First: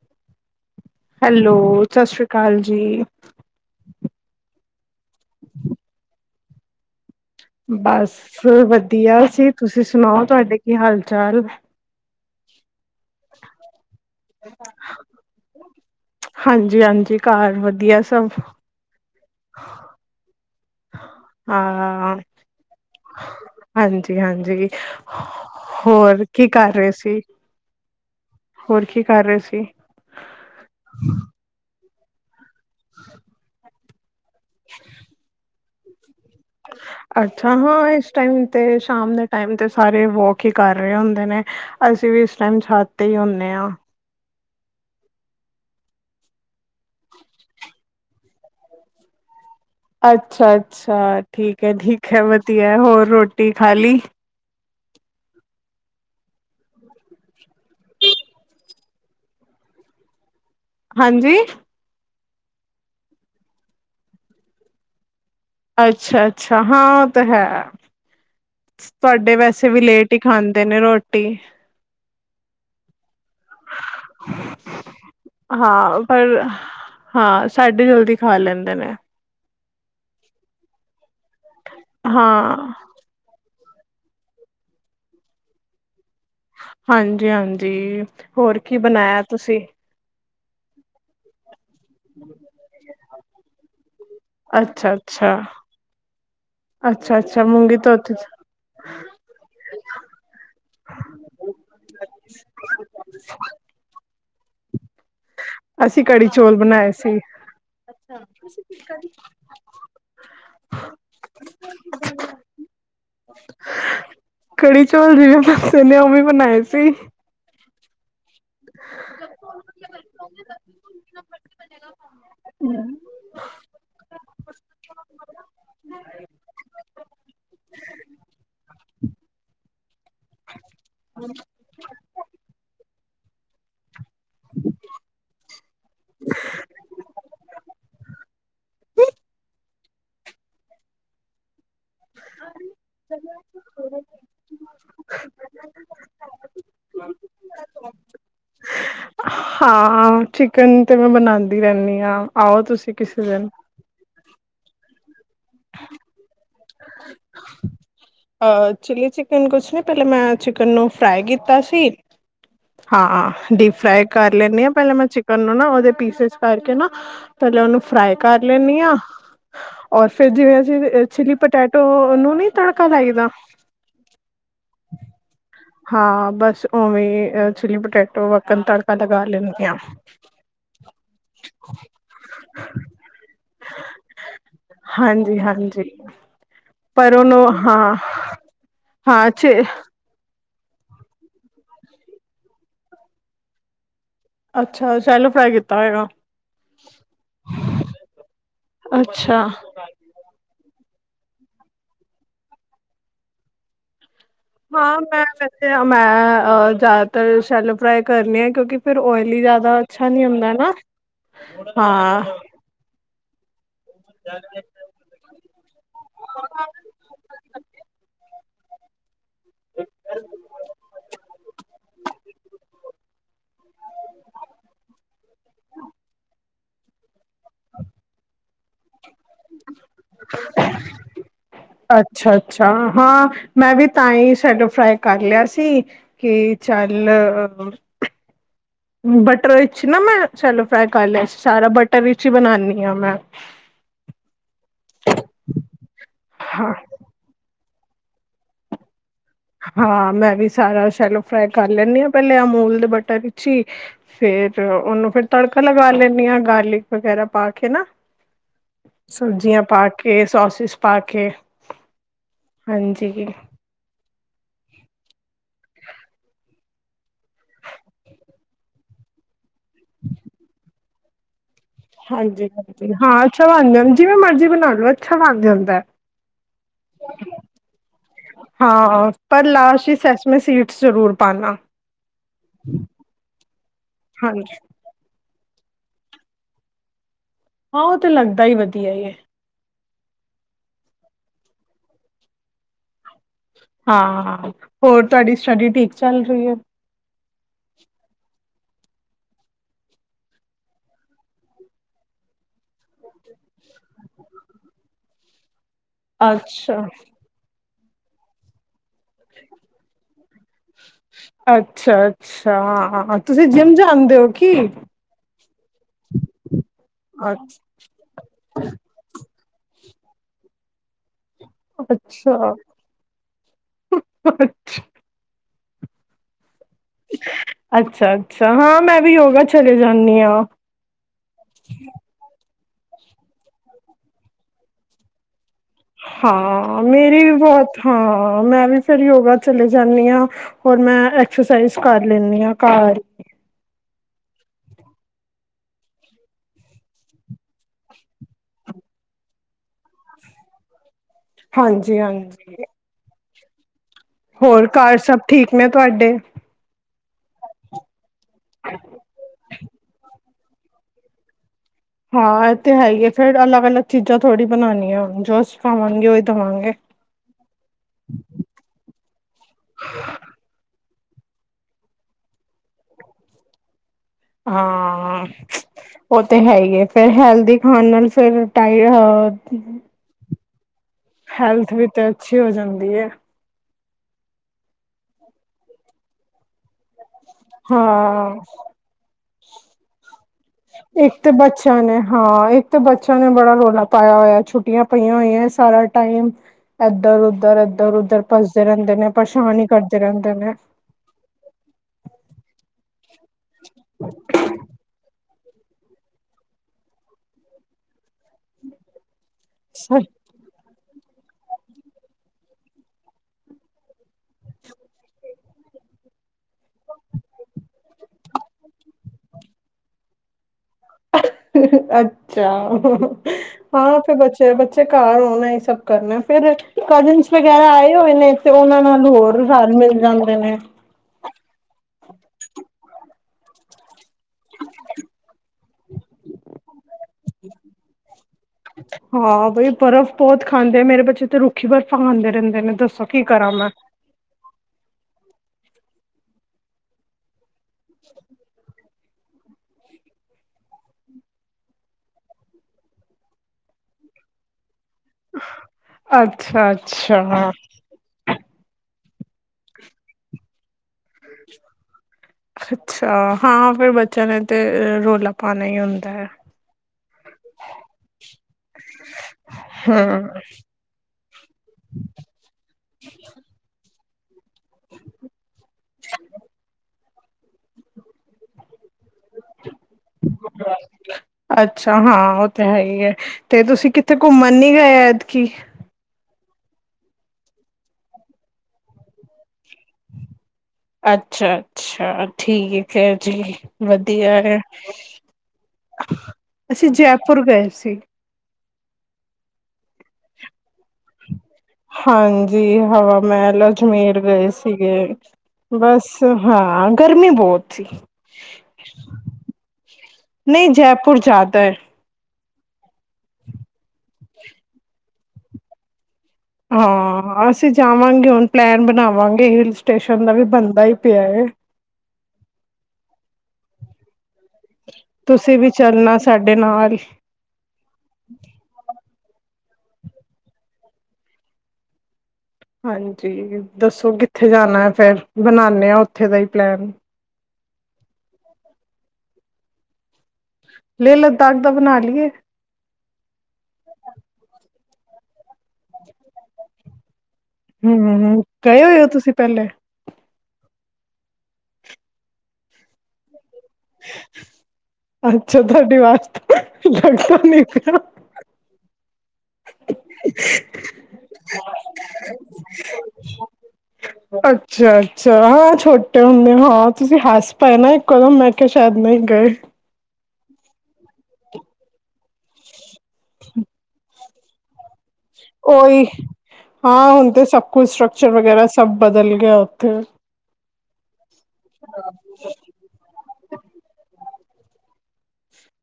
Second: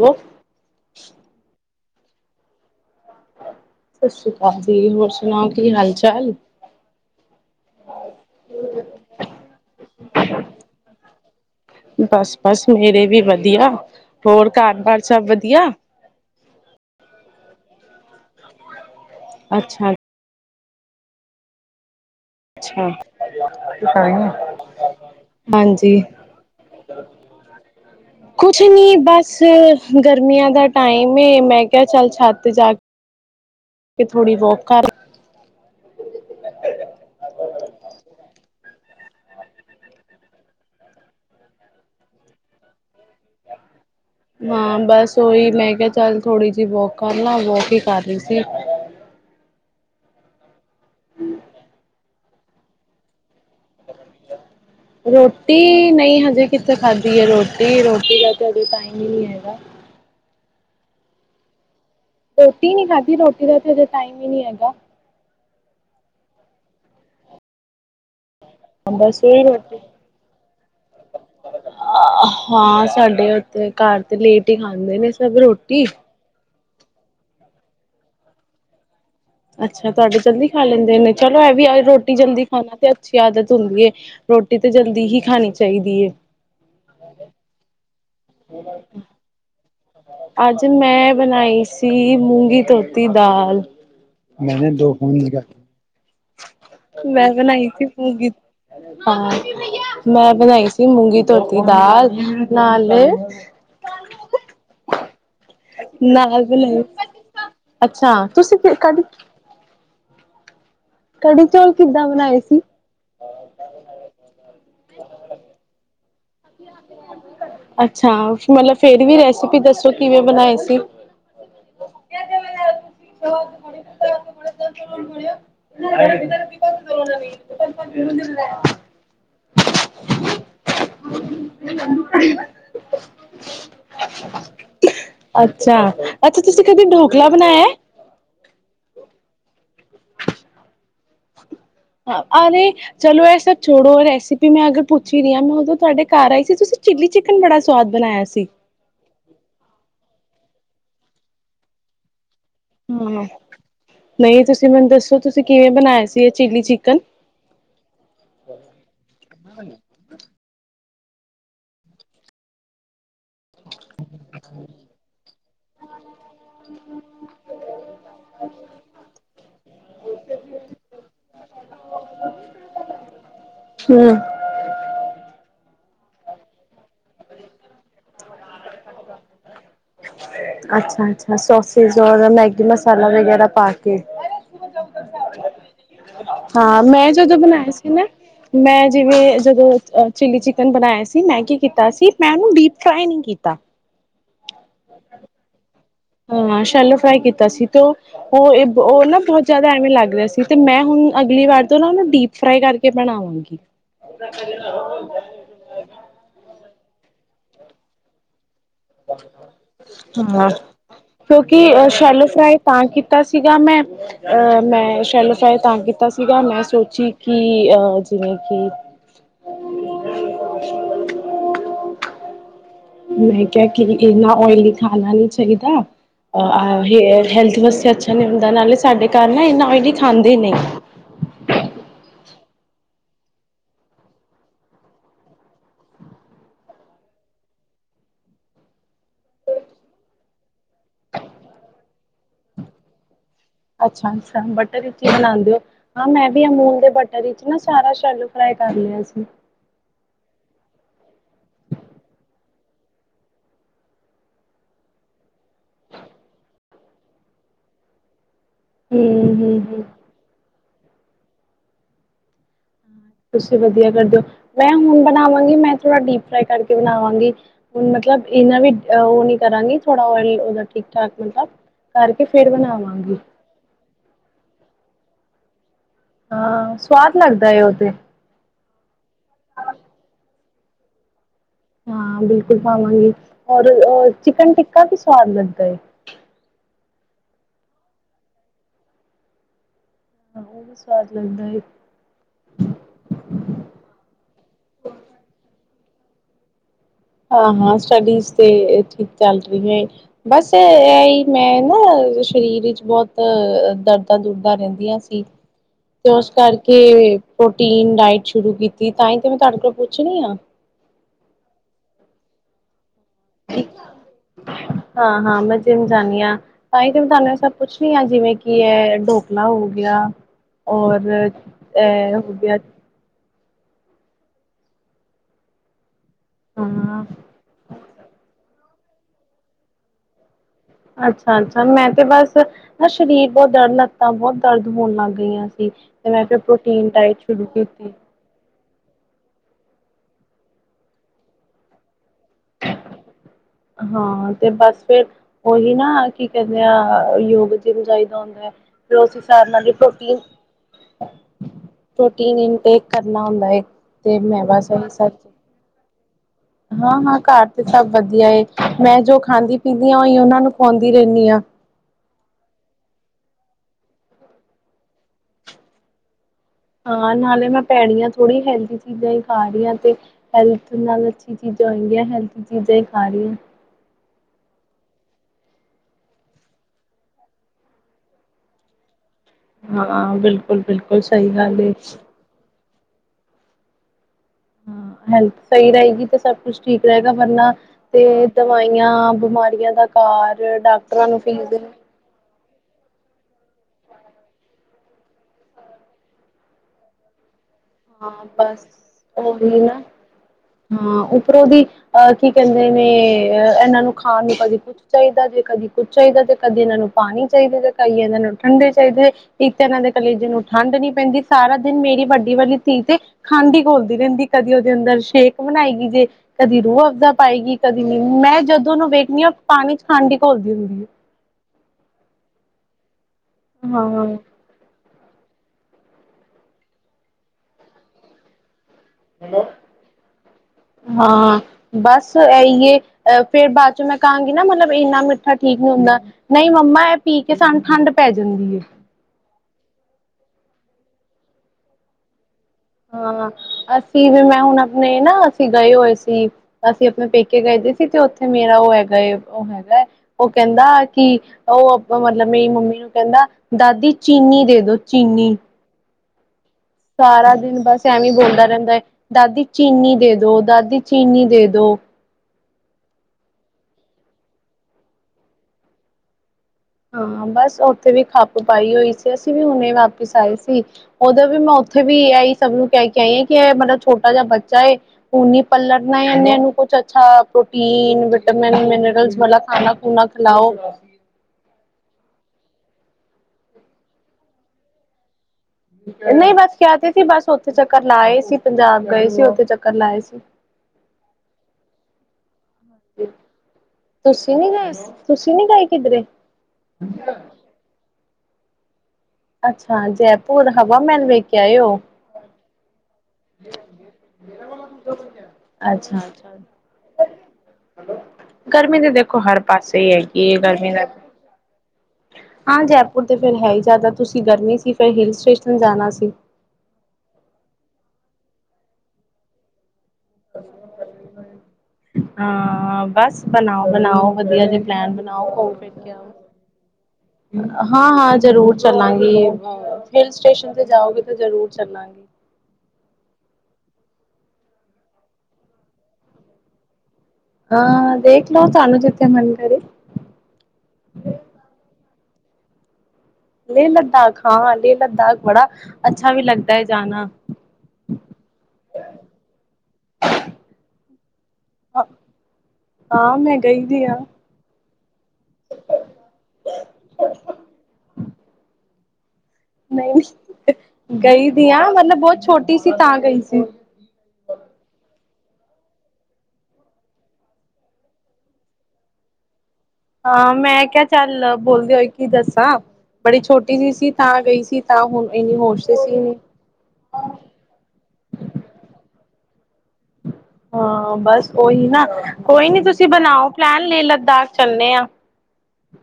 ਹੈ ਹੈਲੋ ਸਤਿ ਸ਼੍ਰੀ ਅਕਾਲ ਜੀ ਸਤਿ ਸ਼੍ਰੀ ਅਕਾਲ ਜੀ ਹੋਰ ਸੁਣਾਓ ਕੀ ਹਾਲ ਚਾਲ ਬਸ ਵਧੀਆ ਅਸੀ, ਤੁਸੀਂ ਸੁਣਾਓ ਤੁਹਾਡੇ ਕੀ ਹਾਲ ਚਾਲ ਬਸ ਬਸ ਮੇਰੇ ਵੀ ਵਧੀਆ ਹੋਰ ਘਰ ਬਾਹਰ ਸਭ ਵਧੀਆ ਹਾਂਜੀ ਹਾਂਜੀ ਘਰ ਵਧੀਆ ਸਭ ਅੱਛਾ ਹਾਂ ਅੱਛਾ ਹਾਂਜੀ ਹਾਂਜੀ ਹਾਂਜੀ ਹੋਰ ਕੀ ਕਰ ਰਹੇ ਸੀ ਕੁਛ ਹੋਰ ਨੀ ਕੀ ਕਰ ਬਸ ਰਹੇ ਸੀ ਗਰਮੀਆਂ ਦਾ ਟਾਈਮ ਏ, ਮੈਂ ਕਿਹਾ ਚੱਲ ਛਾਤ ਤੇ ਜਾ ਕੇ, ਕੇ ਥੋੜ੍ਹੀ ਵੋਕ ਕਰ [unintelligible] ਅੱਛਾ, ਹਾਂ ਇਸ ਟਾਈਮ ਤੇ ਸ਼ਾਮ ਦੇ ਟਾਈਮ ਤੇ ਸਾਰੇ ਵੋਕ ਹੀ ਕਰ ਰਹੇ ਹੁੰਦੇ ਨੇ ਅਸੀਂ ਵੀ ਇਸ ਟਾਈਮ ਛੱਤ ਤੇ ਹੀ ਹੁੰਨੇ ਆਂ ਹਾਂ ਬਸ ਉਹੀ ਮੈਂ ਕਿਹਾ ਚੱਲ ਥੋੜ੍ਹੀ ਜਿਹੀ ਵੋਕ ਕਰ ਲਾਂ, ਵੋਕ ਹੀ ਕਰ ਰਹੀ ਸੀ ਅੱਛਾ ਅੱਛਾ ਠੀਕ ਹੈ ਠੀਕ ਹੈ ਵਧੀਆ ਹੋਰ ਰੋਟੀ ਖਾ ਲਈ ਅ [unintelligible] ਰੋਟੀ ਨਹੀਂ ਹਜੇ ਕਿਥੇ ਖਾਧੀ ਹੈ ਰੋਟੀ, ਰੋਟੀ ਦਾ ਤੇ ਅਜੇ ਟਾਈਮ ਹੀ ਨਹੀਂ ਹੈਗਾ ਹਾਂਜੀ ਰੋਟੀ ਨੀ ਖਾਧੀ, ਰੋਟੀ ਦਾ ਅਜੇ ਟਾਈਮ ਹੀ ਨਹੀਂ ਹੈਗਾ ਅੱਛਾ ਅੱਛਾ ਹਾਂ ਉਹ ਤੇ ਹੈ ਬਸ ਤੁਹਾਡੇ ਉਹੀ ਵੈਸੇ ਰੋਟੀ ਵੀ ਲੇਟ ਹੀ ਖਾਂਦੇ ਨੇ ਰੋਟੀ ਹਾਂ ਸਾਡੇ ਉੱਥੇ ਘਰ ਤੇ ਲੇਟ ਹੀ ਖਾਂਦੇ ਨੇ ਸਭ ਰੋਟੀ ਹਾਂ ਪਰ ਹਾਂ, ਸਾਡੇ ਜਲਦੀ ਖਾ ਲੈਂਦੇ ਨੇ ਅੱਛਾ ਤੁਹਾਡੇ ਜਲਦੀ ਖਾ ਲੈਂਦੇ ਨੇ ਚਲੋ ਇਹ ਵੀ ਰੋਟੀ ਜਲਦੀ ਹਾਂ ਖਾਣਾ ਤੇ ਅੱਛੀ ਆਦਤ ਹੁੰਦੀ ਹੈ, ਰੋਟੀ ਤੇ ਜਲਦੀ ਹੀ ਖਾਣੀ ਚਾਹੀਦੀ ਹੈ ਹਾਂਜੀ ਹਾਂਜੀ ਹੋਰ ਕੀ ਬਣਾਇਆ ਤੁਸੀਂ ਆਜ ਮੈਂ ਬਣਾਈ ਸੀ ਮੂੰਗੀ ਧੋਤੀ ਦਾਲ ਅੱਛਾ ਅੱਛਾ ਅੱਛਾ ਮੈਂ ਅੱਛਾ ਬਣਾਈ ਮੂੰਗੀ ਸੀ ਧੋਤੀ ਮੂੰਗੀ ਹਾਂ ਮੈਂ ਬਣਾਈ ਸੀ ਮੂੰਗੀ ਧੋਤੀ ਦਾਲ ਨਾਲ ਅਸੀਂ ਕੜੀ ਨਾਲ ਚੌਲ ਬਣਾਈ, ਬਣਾਏ ਸੀ ਅੱਛਾ ਤੁਸੀਂ ਫਿਰ ਕਾਦੀ ਕੜੀ ਚੌਲ ਕਿੱਦਾਂ ਬਣਾਏ ਸੀ ਕੜੀ ਚੌਲ ਜਿਵੇਂ ਬਣਦੇ ਨੇ, ਉਵੇਂ ਬਣਾਏ ਸੀ ਅੱਛਾ ਮਤਲਬ ਫਿਰ ਵੀ ਰੈਸਪੀ ਦੱਸੋ ਕਿਵੇਂ ਬਣਾਏ ਸੀ ਹਮ [unintelligible] ਬਹੁ ਬੜ ਬ [inaudible] ਪ [inaudible] [unintelligible] ਅੱਛਾ ਅੱਛਾ ਤੁਸੀਂ ਕਦੇ ਢੋਕਲਾ ਬਣਾਇਆ ਹਾਂ ਅਰੇ ਚਲੋ ਇਹ ਸਭ ਛੋੜੋ ਰੈਸਪੀ ਮੈਂ ਅਗਰ ਪੁੱਛ ਰਹੀ ਹਾਂ, ਮੈਂ ਉਦੋਂ ਤੁਹਾਡੇ ਘਰ ਆਈ ਸੀ ਤੁਸੀਂ ਚਿੱਲੀ ਚਿੱਕਨ ਬੜਾ ਸਵਾਦ ਬਣਾਇਆ ਸੀ। ਹਾਂ ਚਿੱਕਨ ਤੇ ਮੈਂ ਬਣਾਂਦੀ ਰੈਂਦੀ ਆਂ ਆਉ। ਹਾਂ ਨਈ ਤੁਸੀਂ ਮੈਨੂੰ ਦੱਸੋ ਤੁਸੀਂ ਕਿਵੇਂ ਬਣਾਏ ਸੀ ਇਹ ਚਿੱਲੀ ਚਿੱਕਨ ਅਹ ਚਿੱਲੀ ਚਿੱਕਨ ਕੁੱਛ ਨਈ ਪੈਲਾਂ ਮੈਂ ਚਿੱਕਨ ਨੂੰ ਫਰਾਈ ਕੀਤਾ ਸੀ। ਹਾਂ ਡੀਪ ਫਰਾਈ ਕਰ ਲੈਂਣੀ ਆਂ ਪੈਲਾਂ ਮੈਂ ਚਿੱਕਨ ਨੂੰ ਨਾ ਉਹਦੇ ਪੀਸੀਸ ਕਰਕੇ ਨਾ। ਪੈਲਾਂ ਉਹਨੂੰ ਫਰਾਈ ਕਰ ਲੈਂਣੀ ਆਂ। ਔਰ ਫਿਰ ਜਿਵੇਂ ਅਸੀਂ ਚਿੱਲੀ ਪਟੈਟੋ ਨੂੰ ਨਈ ਤੜਕ [inaudible] ਹੂੰ ਹਾਂ ਬਸ ਉਵੇਂ ਚਿੱਲੀ ਪਟੈਟੋ ਵੱਕਣ ਤੜਕਾ ਲਗਾ ਲੈਂਣੀ ਆਂ। ਅੱਛਾ-ਅੱਛਾ ਸੋਸਿਸ ਔਰ ਮੈਗੀ ਮਸਾਲਾ ਵਗੈਰਾ ਪਾ ਕੇ ਹਾਂਜੀ ਹਾਂਜੀ ਹਾਂ ਮੈਂ ਪਰ ਜਦੋਂ ਉਹਨੂੰ ਬਣਾਏ ਸੀ ਹਾਂ ਨਾ ਮੈਂ ਹਾਂ ਜਿਵੇਂ ਚ ਜਦੋਂ ਅ ਚਿੱਲੀ ਚਿੱਕਨ ਬਣਾਇਆ ਸੀ ਮੈਂ ਕੀ ਕੀਤਾ ਸੀ ਮੈਂ ਉਹਨੂੰ ਡੀਪ ਫਰਾਈ ਨਈ ਕੀਤਾ। ਹਾ ਸ਼ੈਲੋ ਫਰਾਈ ਕੀਤਾ। ਹੋਏਗਾ ਹਾਂ ਸ਼ੈਲੋ ਫਰਾਈ ਕੀਤਾ ਸੀ ਤੇ ਓ- ਓ ਨਾ ਬੋਤ ਅੱਛਾ ਜਾਦਾ ਐਵੇਂ ਲੱਗ ਰਿਆ ਸੀ। ਤੇ ਮੈਂ ਹੁਣ ਅਗਲੀ ਵਾਰ ਤੋਂ ਨਾ ਉਹਨੂੰ ਡੀਪ ਫਰਾਈ ਕਰਕੇ ਬਣਾਵਾਂਗੀ। ਹਾਂ ਮੈਂ ਵੈਸੇ ਮੈਂ ਆ ਜਾਦਾਤਰ ਸ਼ੈਲੋ ਫਰਾਈ ਕਰਨੀ ਆ ਕਿਉਂਕਿ ਫਿਰ ਔਇਲੀ ਹੀ ਜਾਦਾ ਅੱਛਾ ਨਈ ਹਾਂ। ਹੁੰਦਾ ਨਾ ਕਿਉਂਕਿ ਹਾਂ। ਸ਼ੈਲੋ ਫਰਾਈ ਤਾਂ ਕੀਤਾ ਸੀਗਾ ਮੈਂ ਅਹ ਮੈਂ ਸ਼ੈਲੋ ਫਰਾਈ ਤਾਂ ਕੀਤ ਕੀਤਾ ਸੀਗਾ ਮੈਂ ਸੋਚੀ ਕਿ ਅਹ ਜਿਵੇਂ ਕੀ [inaudible] ਮੈਂ ਕਿਆ ਕਿ ਇੰਨਾ ਓਇਲੀ ਖਾਣਾ ਨਈ ਚਾਹੀਦਾ ਅ ਹੇਅਰ। ਹੈਲਥ ਵਾਸਤੇ ਅੱਛਾ ਨਈ ਹੁੰਦਾ ਨਾਲੇ ਸਾਡੇ ਘਰ ਨਾ ਇੰਨਾ ਉਇਲੀ ਖਾਂਦੇ ਨਈ ਅੱਛਾ-ਅੱਛਾ ਹਾਂ ਮੈਂ ਵੀ ਤਾਂ ਹੀ ਸੈਲੋ ਫਰਾਈ ਕਰ ਲਿਆ ਸੀ। ਕਿ ਚੱਲ ਬਟਰ ਚ' ਈ ਨਾ ਮੈਂ ਸੈਲੋ ਫਰਾਈ ਕਰ ਲੈ ਸੀ ਸਾਰਾ ਬਟਰ 'ਚ ਹੀ ਬਣਾਣੀ ਆਂ ਮੈਂ ਅੱਛਾ-ਅੱਛਾ ਬਟਰ 'ਚ ਬਣਾਂਦੇ ਓ ਹਾਂ ਮੈਂ ਵੀ ਹਾਂ ਅਮੂਲ ਦੇ ਬ ਰ'ਚ ਨਾ ਸਾਰਾ ਸੈਲੂ ਫਰਾਈ ਕਰ ਲਿਆ ਸੀ। ਹਾਂ ਮੈਂ ਵੀ ਸਾਰਾ ਸ਼ੈਲੋ ਫਰਾਈ ਕਰ ਲੈਣੀ ਹਾਂ ਪੈਲੇ ਅਮੂਲ ਦੇ ਬਟਰ 'ਚ ਈ। ਫਿਰ ਉਹਨੂੰ ਫਿਰ ਤੜਕਾ ਲਗਾ ਲੈਂਣੀ ਆਂ ਗਾਰਲਿਕ ਵਗੈਰਾ ਪਾ ਕੇ ਨਾ। ਸਬਜ਼ੀਆਂ ਹੂੰ-ਹੂੰ-ਹੂੰ ਪਾ ਕੇ ਸੋਸਿਸ ਪਾ ਕੇ ਹਾਂਜੀ। ਤੁਸੀਂ ਵਧੀਆ ਕਰ ਦਿਓ ਮੈਂ ਹੁਣ ਬਣਾਵਾਂਗੀ ਮੈਂ ਥੋੜਾ ਡੀਪ ਫਰਾਈ ਕਰਕੇ ਬਣਾਵਾਂਗੀ। ਹੁਣ ਮਤਲਬ ਇਹਨਾ ਵੀ ਓ ਨੀ ਕਰਾਂਗੀ ਥੋੜਾ ਆਇਲ ਠੀਕ ਠਾਕ ਮਤਲਬ ਕਰਕੇ ਹਾਂਜੀ ਫੇਰ ਹਾਂਜੀ ਹਾਂ ਬਣਾਵਾਂਗੀ। ਅੱਛਾ ਬਣ ਜਾਂ ਜਿਵੇਂ ਮਰਜ਼ੀ ਬਣਾ ਲਓ ਅੱਛਾ ਬਣ ਜਾਂਦਾ ਏ। ਹਾਂ ਸਵਾਦ ਲੱਗਦਾ ਹੈ ਓ ਤੇ ਹਾਂ ਪਰ ਲਾਸਟ ਹੀ ਸਸ ਮੈਂ ਸੀਟਸ ਜ਼ਰੂਰ ਪਾਣਾ। ਹਾਂ ਬਿਲਕੁਲ ਪਾਵਾਂਗੀ ਔਰ ਚਿਕਨ ਹਾਂਜੀ ਟਿੱਕਾ ਕੀ ਸਵਾਦ ਲੱਗਦਾ ਏ। ਹਾਂ ਓ ਤੇ ਲੱਗਦਾ ਈ ਵਧੀਆ ਏ। ਹ ਓ ਵੀ ਸਵਾਦ ਲੱਗਦਾ ਏ। ਹਾਂ ਹੋਰ ਤੁਹਾਡੀ ਸਟੱਡੀ ਠੀਕ ਚੱਲ ਰਈ ਏ। ਹਾਂ-ਹਾਂ ਸਟੱਡੀਜ਼ ਤੇ ਠੀਕ ਚੱਲ ਰਈ ਏ। ਬਸ ਇਹ ਹੀ ਮੈਂ ਨਾ ਸਰੀਰ 'ਚ ਬੋਤ ਦਰਦਾਂ ਦੁਰਦਾਂ ਰੈਂਦੀਆਂ ਸੀ ਤੇ ਉਸ ਅੱਛਾ ਕਰਕੇ ਪ੍ਰੋਟੀਨ ਡਾਇਟ ਸ਼ੁਰੂ ਕੀਤੀ ਤਾਂ ਈ ਤੇ ਮੈਂ ਤੁਹਾਡੇ ਕੋਲ ਪੁੱਛ ਰੀ ਆ। ਅੱਛਾ-ਅੱਛਾ ਹਾਂ। ਤੁਸੀਂ ਜਿੰਮ ਜਾਂਦੇ ਹੋ ਕੀ ਹਾਂ-ਹਾਂ ਮੈਂ ਜਿਮ ਜਾਨੀ ਆਂ ਤਾਂ ਈ ਤੇ ਮੈਂ ਤੁਹਾਨੂੰ ਐ ਸਭ ਅੱਛਾ ਪੁੱਛ ਰੀ ਆਂ ਜਿਵੇਂ ਕਿ ਐ ਢੋਕਲਾ ਹੋ ਗਿਆ ਔਰ ਇਹ ਹੋ ਅੱਛਾ, ਗਿਆ ਅਛ ਹਾਂ। ਅੱਛਾ-ਅੱਛਾ, ਹਾਂ ਮੈਂ ਵੀ ਯੋਗਾ ਚਲੇ ਜਾਂਨੀ ਆਂ। ਅੱਛਾ-ਅੱਛਾ ਮੈਂ ਤੇ ਬਸ ਨਾ ਸਰੀਰ ਬੋਤ ਦਰਦ ਲੱਤਾਂ ਬੋਤ ਦਰਦ ਹੋਨ ਲੱਗ ਗਈਆਂ ਸੀ। ਮੈਂ ਫਿਰ ਹਾਂ ਪ੍ਰੋਟੀਨ ਡਾਇਟ ਮੇਰੀ ਵੀ ਸ਼ੁਰੂ ਬੋਤ ਕੀਤੀ। ਹਾਂ। ਹਾਂ ਮੈਂ ਵੀ ਫੇਰ ਯੋਗਾ ਚਲੇ ਜਾਂਨੀ ਆਂ ਹੋਰ ਮੈਂ ਐਕਸਰਸਾਈਜ਼ ਕਰ ਲੈਂਨੀ ਆਂ ਘਰ। ਹਾਂ ਤੇ ਬਸ ਫੇਰ ਓਹੀ ਨਾ ਕੀ ਕਹਿੰਦੇ ਆ ਯੋਗ ਜਿੰਮ ਜਾਈਦਾ ਹੁੰਦਾ ਐ। ਤੇ ਓਸ ਹਿਸਾਬ ਨਾਲ ਈ ਪ੍ਰੋਟੀਨ ਹਾਂਜੀ ਪ੍ਰੋਟੀਨ ਹਾਂਜੀ ਇਨਟੇਕ ਕਰਨਾ ਹੁੰਦਾ ਏ। ਹੋਰ ਘਰ ਸਭ ਠੀਕ ਨੇ ਤੁਹਾਡੇ? ਹਾਂ ਹਾਂ ਘਰ ਤੇ ਸਭ ਵਧੀਆ ਏ, ਮੈਂ ਜੋ ਖਾਂਦੀ ਪੀਂਦੀ ਆ ਓਈ ਓਨਾਂ ਨੂੰ ਖ਼ਵਾਉਂਦੀ ਰਹਿੰਦੀ ਆਂ। ਹਾਂ ਇਹ ਤੇ ਹੈ ਈ ਏ ਫੇਰ ਅਲੱਗ-ਅਲੱਗ ਚੀਜ਼ਾਂ ਥੋੜ੍ਹੀ ਬਨਾਨੀ ਏ ਹੁਨ ਜੋ ਅਸੀਂ ਖਾਵਾਂਗੇ ਓਈ ਦਵਾਂਗੇ। ਹਾਂ ਨਾਲੇ ਮੈਂ ਭੈੜੀਆਂ ਥੋੜ੍ਹੀ ਹੈਲਦੀ ਚੀਜ਼ਾਂ ਈ ਖਾ ਰੀ ਆਂ ਤੇ ਹੈਲਥ ਨਾਲ ਅੱਛੀ ਚੀਜ਼ਾਂ ਹੋਗੀਆਂ ਹੈਲਥ ਚੀਜ਼ਾਂ ਈ ਖਾ ਰੀ ਆਂ। ਹਾਂ। ਓ ਤੇ ਹੈ ਈ ਏ ਫੇਰ ਹੈਲਦੀ ਖਾਨ ਨਾਲ ਫਿਰ [unintelligible] ਹਾਂ। ਹਾਂ ਬਿਲ ਬਿਲਕੁਲ ਸਈ। ਹੈਲਥ ਵੀ ਤੇ ਅੱਛੀ ਹੋ ਜਾਂਦੀ ਏ। ਹਾਂ ਹੈਲਥ ਸਈ ਰਹੇਗੀ ਤੇ ਸਭ ਕੁਛ ਠੀਕ ਰਹੇਗਾ ਵਰਨਾ ਤੇ ਹਾਂ ਦਵਾਈ ਯਾਂ ਬਿਮਾਰੀਆਂ ਦਾ ਕਾਰ ਡਾਕਟਰਾਂ ਏਕ ਨੂੰ ਤੇ ਫੀਸ ਦੇਣੀ। ਬੱਚੇਆਂ ਨੇ ਹਾਂ ਏਕ ਤੇ ਬੱਚੇਆਂ ਨੇ ਬੜਾ ਰੌਲਾ ਪਾਇਆ ਹੋਇਆ ਛੁੱਟੀਆਂ ਪਈਆਂ ਹੋਈਆਂ ਸਾਰਾ ਟਾਈਮ- ਏਧਰ ਉਧਰ, ਏਧਰ ਉਧਰ ਹਾਂ ਭਜਦੇ ਬਸ ਰਹਿੰਦੇ ਨੇ ਪਰੇਸ਼ਾਨ ਉਹੀ ਈ ਨਾ ਕਰਦੇ ਰਹਿੰਦੇ ਨੇ। ਹਾਂ ਉੱਪਰੋਂ ਦੀ ਅਹ ਕੀ ਕਹਿੰਦੇ ਨੇ? ਅ ਏਨਾਂ ਨੂੰ ਖਾਨ ਨੂੰ ਕਦੀ ਕੁੱਛ ਚਾਹੀਦਾ ਜੇ ਕਦੀ ਕੁਛ ਚਾਹੀਦਾ ਤੇ ਕਦੀ ਏਨਾਂ ਨੂੰ ਪਾਨੀ ਚਾਈਦਾ ਤੇ ਕਈ ਏਨਾਂ ਨੂੰ ਠੰਡੇ ਚਾਈਦੇ ਇੱਕ ਏਨਾਂ ਦੇ ਕਲੇਜੇ ਨੂੰ ਠੰਢ ਨੀ ਪੈਂਦੀ ਸਾਰਾ ਦਿਨ ਮੇਰੀ ਵੱਡੀ ਵਾਲੀ ਧੀ ਤੇ ਖੰਡ ਹੀ ਘੋਲਦੀ ਰਹਿੰਦੀ ਕਦੀ ਓਦੇ ਅੰਦਰ ਸ਼ੇਕ ਬਨਾਏਗੀ ਜੇ। ਕਦੀ ਰੂਹਅਫਜਾ ਪਾਏਗੀ, ਕਦੀ ਨੀਂਬੂ ਮੈਂ ਜਦੋਂ ਓਨੂੰ ਵੇਖਣੀ ਆ ਪਾਨੀ 'ਚ ਖੰਡ ਹੀ ਘੋਲਦੀ ਹੁੰਦੀ ਏ। ਅੱਛਾ, ਹਾਂ ਫੇਰ ਬਚ ਫੇਰ ਬੱਚੇ ਘਰ ਹੋਨ ਏਈ ਸਭ ਕਰਨਾ ਫੇਰ ਕਜਨਸ ਵਗੈਰਾ ਆਏ ਹੋਏ ਨੇ ਤੇ ਓਨਾਂ ਨਾਲ ਹੋਰ ਰਲ ਮਿਲ ਜਾਂਦੇ ਨੇ। ਹਾਂ। ਬਸ ਐਈ ਏ, ਅਹ ਫੇਰ ਬਾਦ ਚੋਂ ਮੈਂ ਕਹਾਂਗੀ ਨਾ ਮਤਲਬ ਇੰਨਾ ਮਿੱਠਾ ਠੀਕ ਨੀ ਹੁੰਦਾ। ਨਈ ਮੰਮਾ ਐ ਪੀ ਕੇ ਸਾਨੂੰ ਠੰਢ ਪੈ ਜਾਂਦੀ ਏ। ਹਾਂ ਬਈ ਬਰਫ਼ ਬੋਤ ਖਾਂਦੇ, ਮੇਰੇ ਬੱਚੇ ਤੇ ਰੁੱਖੀ ਬਰਫ਼ਾਂ ਖਾਂਦੇ ਰਹਿੰਦੇ ਨੇ। ਦੱਸੋ ਕੀ ਹਾਂ ਕਰਾਂ ਮੈਂ ਅਸੀਂ ਵੀ ਮੈਂ ਹੁਨ ਅਪਨੇ ਨਾ ਅਸੀਂ ਗਏ ਹੋਏ ਸੀ ਅਸੀਂ ਅਪਨੇ ਪੇਕੇ ਕੇ ਗਏ ਦੇ ਸੀ ਤੇ ਓਥੇ ਮੇਰਾ ਓ ਹੈਗਾ, ਓ ਹੈਗਾ ਓ ਕਹਿੰਦਾ ਕਿ ਓ ਮਤਲਬ ਮੇਰੀ ਮੰਮੀ ਨੂੰ ਕਹਿੰਦਾ ਦਾਦੀ ਚੀਨੀ ਦੇ ਦੋ ਚੀਨੀ। ਅੱਛਾ ਅੱਛ। ਸਾਰਾ ਦਿਨ ਬਸ ਐਵੇਂ ਈ ਬੋਲਦਾ ਰਹਿੰਦਾ ਹੈ, ਦਾਦੀ ਚੀਨੀ ਦੇ ਦੋ ਦਾਦੀ ਚੀਨੀ ਦੇ ਦੋ। 'ਅੱਛਾ ਹਾਂ ਫਿਰ ਬੱਚਿਆਂ ਨੇ ਤੇ ਰੌਲਾ ਪਾਉਣਾ ਹੀ ਹੁੰਦਾ ਹੈ ਹਾਂ ਬਸ ਉੱਥੇ ਵੀ ਖੱਪ ਪਾਈ ਹੋਈ ਸੀ ਅਸੀਂ ਵੀ ਹੁਣੇ ਵਾਪਿਸ ਹਮ ਆਏ ਸੀ। ਉਦੋਂ ਵੀ ਮੈਂ ਉੱਥੇ ਵੀ ਇਹੀ ਸਭ ਨੂੰ ਕਹਿ ਕੇ ਆਈ ਆ ਕਿ ਇਹ ਮਤੜਬ ਛੋਟਾ ਜਿਹਾ ਬੱਚਾ ਏ। ਹੁਣ ਈ ਪਲੜਨਾ ਐਨੇ, ਐਨੂੰ ਕੁਛ ਅੱਛਾ ਪ੍ਰੋਟੀਨ, ਵਿਟਾਮਿਨ ਮਿਨਰਲ ਵਾਲਾ ਖਾਣਾ ਖੁਣਾ ਖਿਲਾਓ। ਅੱਛਾ ਹਾਂ ਉਹ ਤਾਂ ਹੈ ਹੀ ਹੈ, ਤੇ ਤੁਸੀਂ ਕਿੱਥੇ ਘੁੰਮਣ ਨੀ ਗਏ ਐਦਕੀ? ਨਹੀਂ ਬਸ ਕੇਹਾ ਤੇ ਸੀ, ਬਸ ਉੱਥੇ ਚੱਕਰ ਲਾਏ ਸੀ ਪੰਜਾਬ ਗਏ ਸੀ ਉੱਥੇ ਚੱਕਰ ਲਾਏ ਸੀ। ਅੱਛਾ ਅੱਛਾ। ਠੀਕ ਹੈ ਜੀ ਵਧੀਆ ਤੁਸੀਂ ਨੀ ਹੈ। ਗਏ ਤੁਸੀਂ ਨੀ ਗਏ ਕਿਧਰੇ ਅਸੀਂ ਜੈਪੁਰ ਗਏ ਸੀ। ਅੱਛਾ ਜੈਪੁਰ ਹਵਾ ਮਹਿਲ ਵੇਖ ਕੇ ਆਏ ਓ। ਹਾਂਜੀ ਹਵਾ ਮਹਿਲ ਅਜਮੇਰ ਗਏ ਸੀਗੇ। ਅੱਛਾ ਬਸ ਅੱਛਾ ਹਾਂ ਗਰਮੀ ਬਹੁਤ ਸੀ। ਗਰਮੀ ਤਾਂ ਦੇਖੋ' ਹਰ ਪਾਸੇ ਹੀ ਹੈਗੀ ਨਹੀਂ ਗਰਮੀ ਦਾ ਜੈਪੁਰ ਜ਼ਿਆਦਾ ਹੈ ਹਾਂ ਜੈਪੁਰ ਤੇ ਫਿਰ ਹੈ ਹੀ ਜ਼ਿਆਦਾ, ਤੁਸੀਂ ਗਰਮੀ ਸੀ ਫਿਰ ਹਿਲ ਸਟੇਸ਼ਨ ਜਾਣਾ ਸੀ। ਹਾਂ ਅਸੀਂ ਜਾਵਾਂਗੇ ਹੁਣ ਪਲੈਨ ਬਣਾਵਾਂਗੇ ਹਿਲ ਸਟੇਸ਼ਨ ਦਾ ਵੀ ਬਣ ਦਾ ਹੀ ਪਿਆ ਹੈ। ਹਾਂ ਬਸ ਬਣਾਓ ਬਣਾਓ ਵਧੀਆ ਜ ਤੁਸੀਂ ਵੀ ਚੱਲਣਾ ਸਾਡੇ ਨਾਲ ਹਾਂ ਹਾਂ ਜ਼ਰੂਰ ਚੱਲਾਂਗੀ ਹਿਲ ਸਟੇਸ਼ਨ ਤੇ ਜਾਓਗੇ ਤਾਂ ਜ਼ਰੂਰ ਚੱਲਾਂਗੀ। ਹਾਂਜੀ ਦੱਸੋ ਕਿੱਥੇ ਜਾਣਾ ਏ ਫਿਰ, ਬਨਾਉਂਦੇ ਹਾਂ ਉੱਥੇ ਦਾ ਹੀ ਪਲੈਨ। ਹਾਂ ਦੇਖ ਲੋਂ ਤੁਹਾਨੂੰ ਜਿੱਥੇ ਮਨ ਕਰੇ। ਲੇਹ ਲਦਾਖ ਦਾ ਬਣਾ ਲਈ ਏ। ਲੇਹ ਲਦਾਖ ਹਾਂ ਲੇਹ ਲਦਾਖ ਬੜਾ ਅੱਛਾ ਵੀ ਲੱਗਦਾ ਹੈ ਜਾਣਾ। ਹਮ ਗਏ ਹੋਏ ਹੋ ਤੁਸੀਂ ਪਹਿਲੇ। ਹਾਂ ਮੈਂ ਗਈ ਦੀ ਹਾਂ। ਅੱਛਾ ਤੁਹਾਡੀ ਆਵਾਜ਼ [inaudible] ਨਹੀਂ ਨਹੀਂ ਗਈ ਦੀ ਆ ਮਤਲਬ ਬਹੁਤ ਛੋਟੀ ਸੀ ਤਾਂ ਗਈ ਸੀ। ਅੱਛਾ ਅੱਛਾ ਹਾਂ ਛੋਟੇ ਹੁੰਦੇ, ਹਾਂ ਤੁਸੀਂ ਹੱਸ ਪਾਏ ਨਾ ਇੱਕੋ ਦਮ ਮੈਂ ਕਿਹਾ ਸ਼ਾਇਦ ਨਹੀਂ ਗਏ। ਹਾਂ, ਮੈਂ ਕਿਆ ਚੱਲ ਬੋਲਦੇ ਹੋਏ ਕੀ ਦੱਸਾਂ, ਬੜੀ ਛੋਟੀ ਜੀ ਸੀ ਤਾਂ ਗਈ ਸੀ। ਤਾਂ ਹੁਣ ਅਈਔ ਓਈ ਹਾਂ ਹੁਣ ਤੇ ਸਭ ਕੁਛ ਸਟ੍ਰਕਚਰ ਵਗੈਰਾ ਸਭ ਬਦਲ ਗਿਐ ਓਥੇ। ਹਾਂ, ਬਸ ਓਹੀ ਨਾ, ਕੋਈ ਨੀ ਤੁਸੀਂ ਬਣਾਓ ਪਲੈਨ ਲੇਹ ਲਦਾਖ ਚੱਲਣੇ ਆਂ।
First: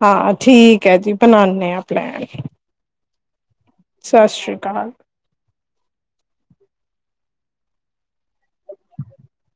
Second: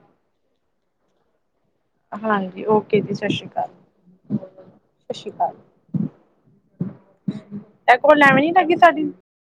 ਹਾਂ, ਠੀਕ ਹੈ ਜੀ ਬਣਾਣੇ ਆਂ। ਹਾਂਜੀ, ਓਕੇ ਜੀ ਸਤਿ ਸ਼੍ਰੀ ਅਕਾਲ। ਸਤਿ ਸ਼੍ਰੀ ਅਕਾਲ। ਸਤਿ ਸ਼੍ਰੀ ਅਕਾਲ, ਐ ਕੋਲ ਐਵੇ ਨੀ ਲੱਗੀ ਸਾਡੀ।